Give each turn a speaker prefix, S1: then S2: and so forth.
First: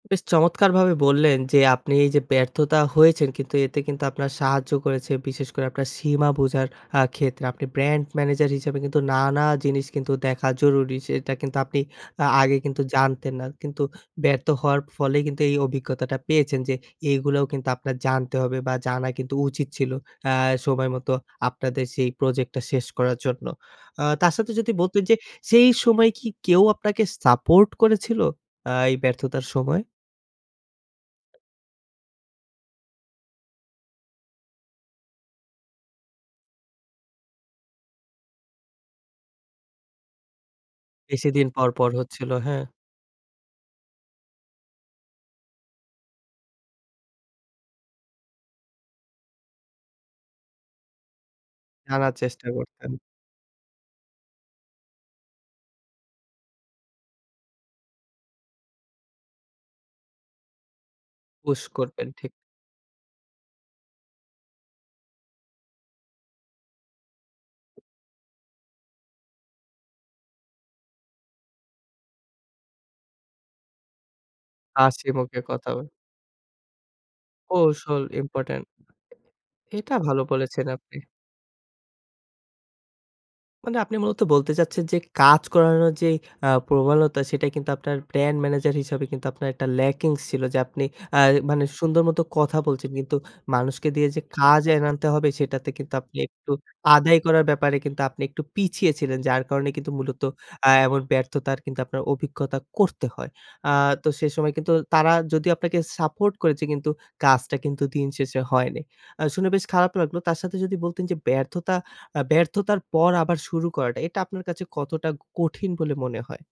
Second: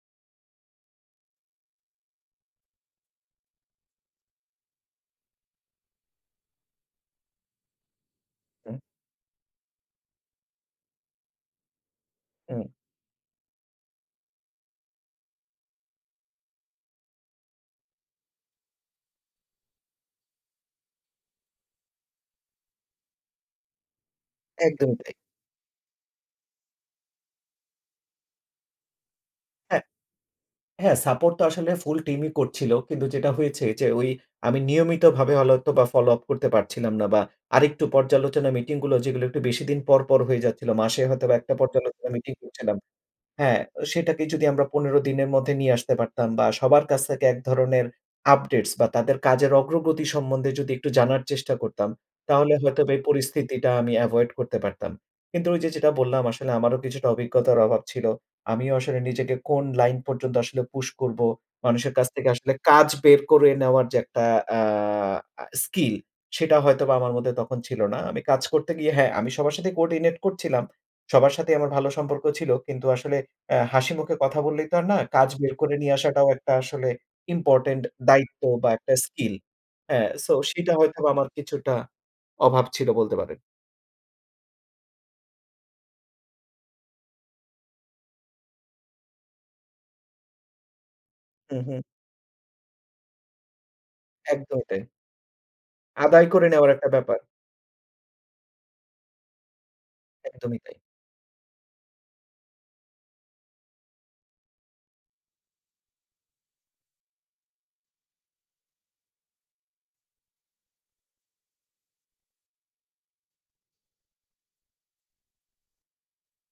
S1: বেশ চমৎকারভাবে বললেন, যে আপনি এই যে ব্যর্থতা হয়েছেন কিন্তু এতে কিন্তু আপনার সাহায্য করেছে বিশেষ করে আপনার সীমা বোঝার অ্যা ক্ষেত্রে আপনি ব্র্যান্ড ম্যানেজার হিসাবে
S2: হ্যাঁ।
S1: কিন্তু নানা জিনিস কিন্তু দেখা জরুরি সেটা কিন্তু আপনি অ্যা আগে
S2: হুম।
S1: কিন্তু জানতেন না কিন্তু ব্যর্থ হওয়ার ফলে কিন্তু এই অভিজ্ঞতাটা পেয়েছেন যে এগুলোও কিন্তু আপনার জানতে হবে বা জানা কিন্তু উচিত ছিল। অ্যা সময় মতো আপনাদের সেই প্রজেক্টটা শেষ করার জন্য অ তার সাথে যদি
S2: একদমই
S1: বলতেন,
S2: তাই।
S1: যে সেই সময় কি কেউ আপনাকে সাপোর্ট করেছিল, আ এই ব্যর্থতার সময়?
S2: হ্যাঁ। হ্যাঁ, সাপোর্ট তো আসলে ফুল টিমই করছিল। কিন্তু যেটা হয়েছে যে ওই আমি নিয়মিতভাবে হল হতো বা ফলো আপ করতে পারছিলাম না বা আরেকটু পর্যালোচনা মিটিং গুলো যেগুলো একটু বেশি দিন পরপর হয়ে যাচ্ছিল। মাসে হয়তোবা
S1: বেশিদিন
S2: একটা
S1: পরপর
S2: পর্যালোচনা মিটিং
S1: হচ্ছিলো, হ্যাঁ।
S2: করছিলাম হ্যাঁ, সেটাকে যদি আমরা ১৫ দিনের মধ্যে নিয়ে আসতে পারতাম বা সবার কাছ থেকে এক ধরনের আপডেটস বা তাদের কাজের অগ্রগতি সম্বন্ধে যদি একটু জানার চেষ্টা করতাম,
S1: জানার চেষ্টা
S2: তাহলে
S1: করতেন।
S2: হয়তোবা এই পরিস্থিতিটা আমি এভয়েড করতে পারতাম। কিন্তু ওই যে যেটা বললাম, আসলে আমারও কিছুটা অভিজ্ঞতার অভাব ছিল। আমিও আসলে নিজেকে কোন লাইন পর্যন্ত আসলে পুশ করব।
S1: পুশ
S2: মানুষের
S1: করবেন
S2: কাছ থেকে
S1: ঠিক।
S2: আসলে কাজ বের করে নেওয়ার যে একটা অ্যা আ স্কিল সেটা হয়তোবা আমার মধ্যে তখন ছিল না। আমি কাজ করতে গিয়ে হ্যাঁ, আমি সবার সাথে কোঅর্ডিনেট করছিলাম। সবার সাথেই আমার ভালো সম্পর্ক ছিল। কিন্তু আসলে অ্যা হাসিমুখে কথা বললেই তো আর না
S1: হাসি
S2: কাজ
S1: মুখে
S2: বের
S1: কথা।
S2: করে নিয়ে আসাটাও একটা আসলে ইম্পোর্টেন্ট
S1: কৌশল
S2: দায়িত্ব
S1: ইম্পোর্টেন্ট।
S2: বা একটা স্কিল।
S1: এটা
S2: হ্যাঁ,
S1: ভালো
S2: সো
S1: বলেছেন
S2: সেটা
S1: আপনি।
S2: হয়তো আমার কিছুটা অভাব ছিল বলতে পারেন।
S1: মানে আপনি মূলত বলতে চাচ্ছেন, যে কাজ করানোর যে অ্যা প্রবলতা সেটা কিন্তু আপনার ব্র্যান্ড ম্যানেজার হিসাবে আপনার একটা ল্যাকিংস ছিল যে আপনি অ্যা
S2: হুম,
S1: মানে
S2: হু।
S1: সুন্দর মত কথা বলছেন। কিন্তু মানুষকে দিয়ে যে
S2: একদম
S1: কাজ
S2: তাই।
S1: এনে আনতে হবে সেটাতে কিন্তু আপনি
S2: আদায় করে
S1: একটু
S2: নেওয়ার একটা ব্যাপার।
S1: আদায় করার ব্যাপারে কিন্তু আপনি একটু পিছিয়ে ছিলেন। যার কারণে কিন্তু
S2: একদমই
S1: অ্যা
S2: তাই।
S1: এমন ব্যর্থতার কিন্তু আপনার অভিজ্ঞতা করতে হয়। আ তো সেসময় কিন্তু তারা যদি আপনাকে সাপোর্ট করেছে কিন্তু কাজটা কিন্তু দিন শেষে হয়নি। আ শুনে বেশ খারাপ লাগলো। তার সাথে যদি বলতেন, যে ব্যর্থতা আ ব্যর্থতার পর আবার শুরু করাটা এটা আপনার কাছে কতটা কঠিন বলে মনে হয়?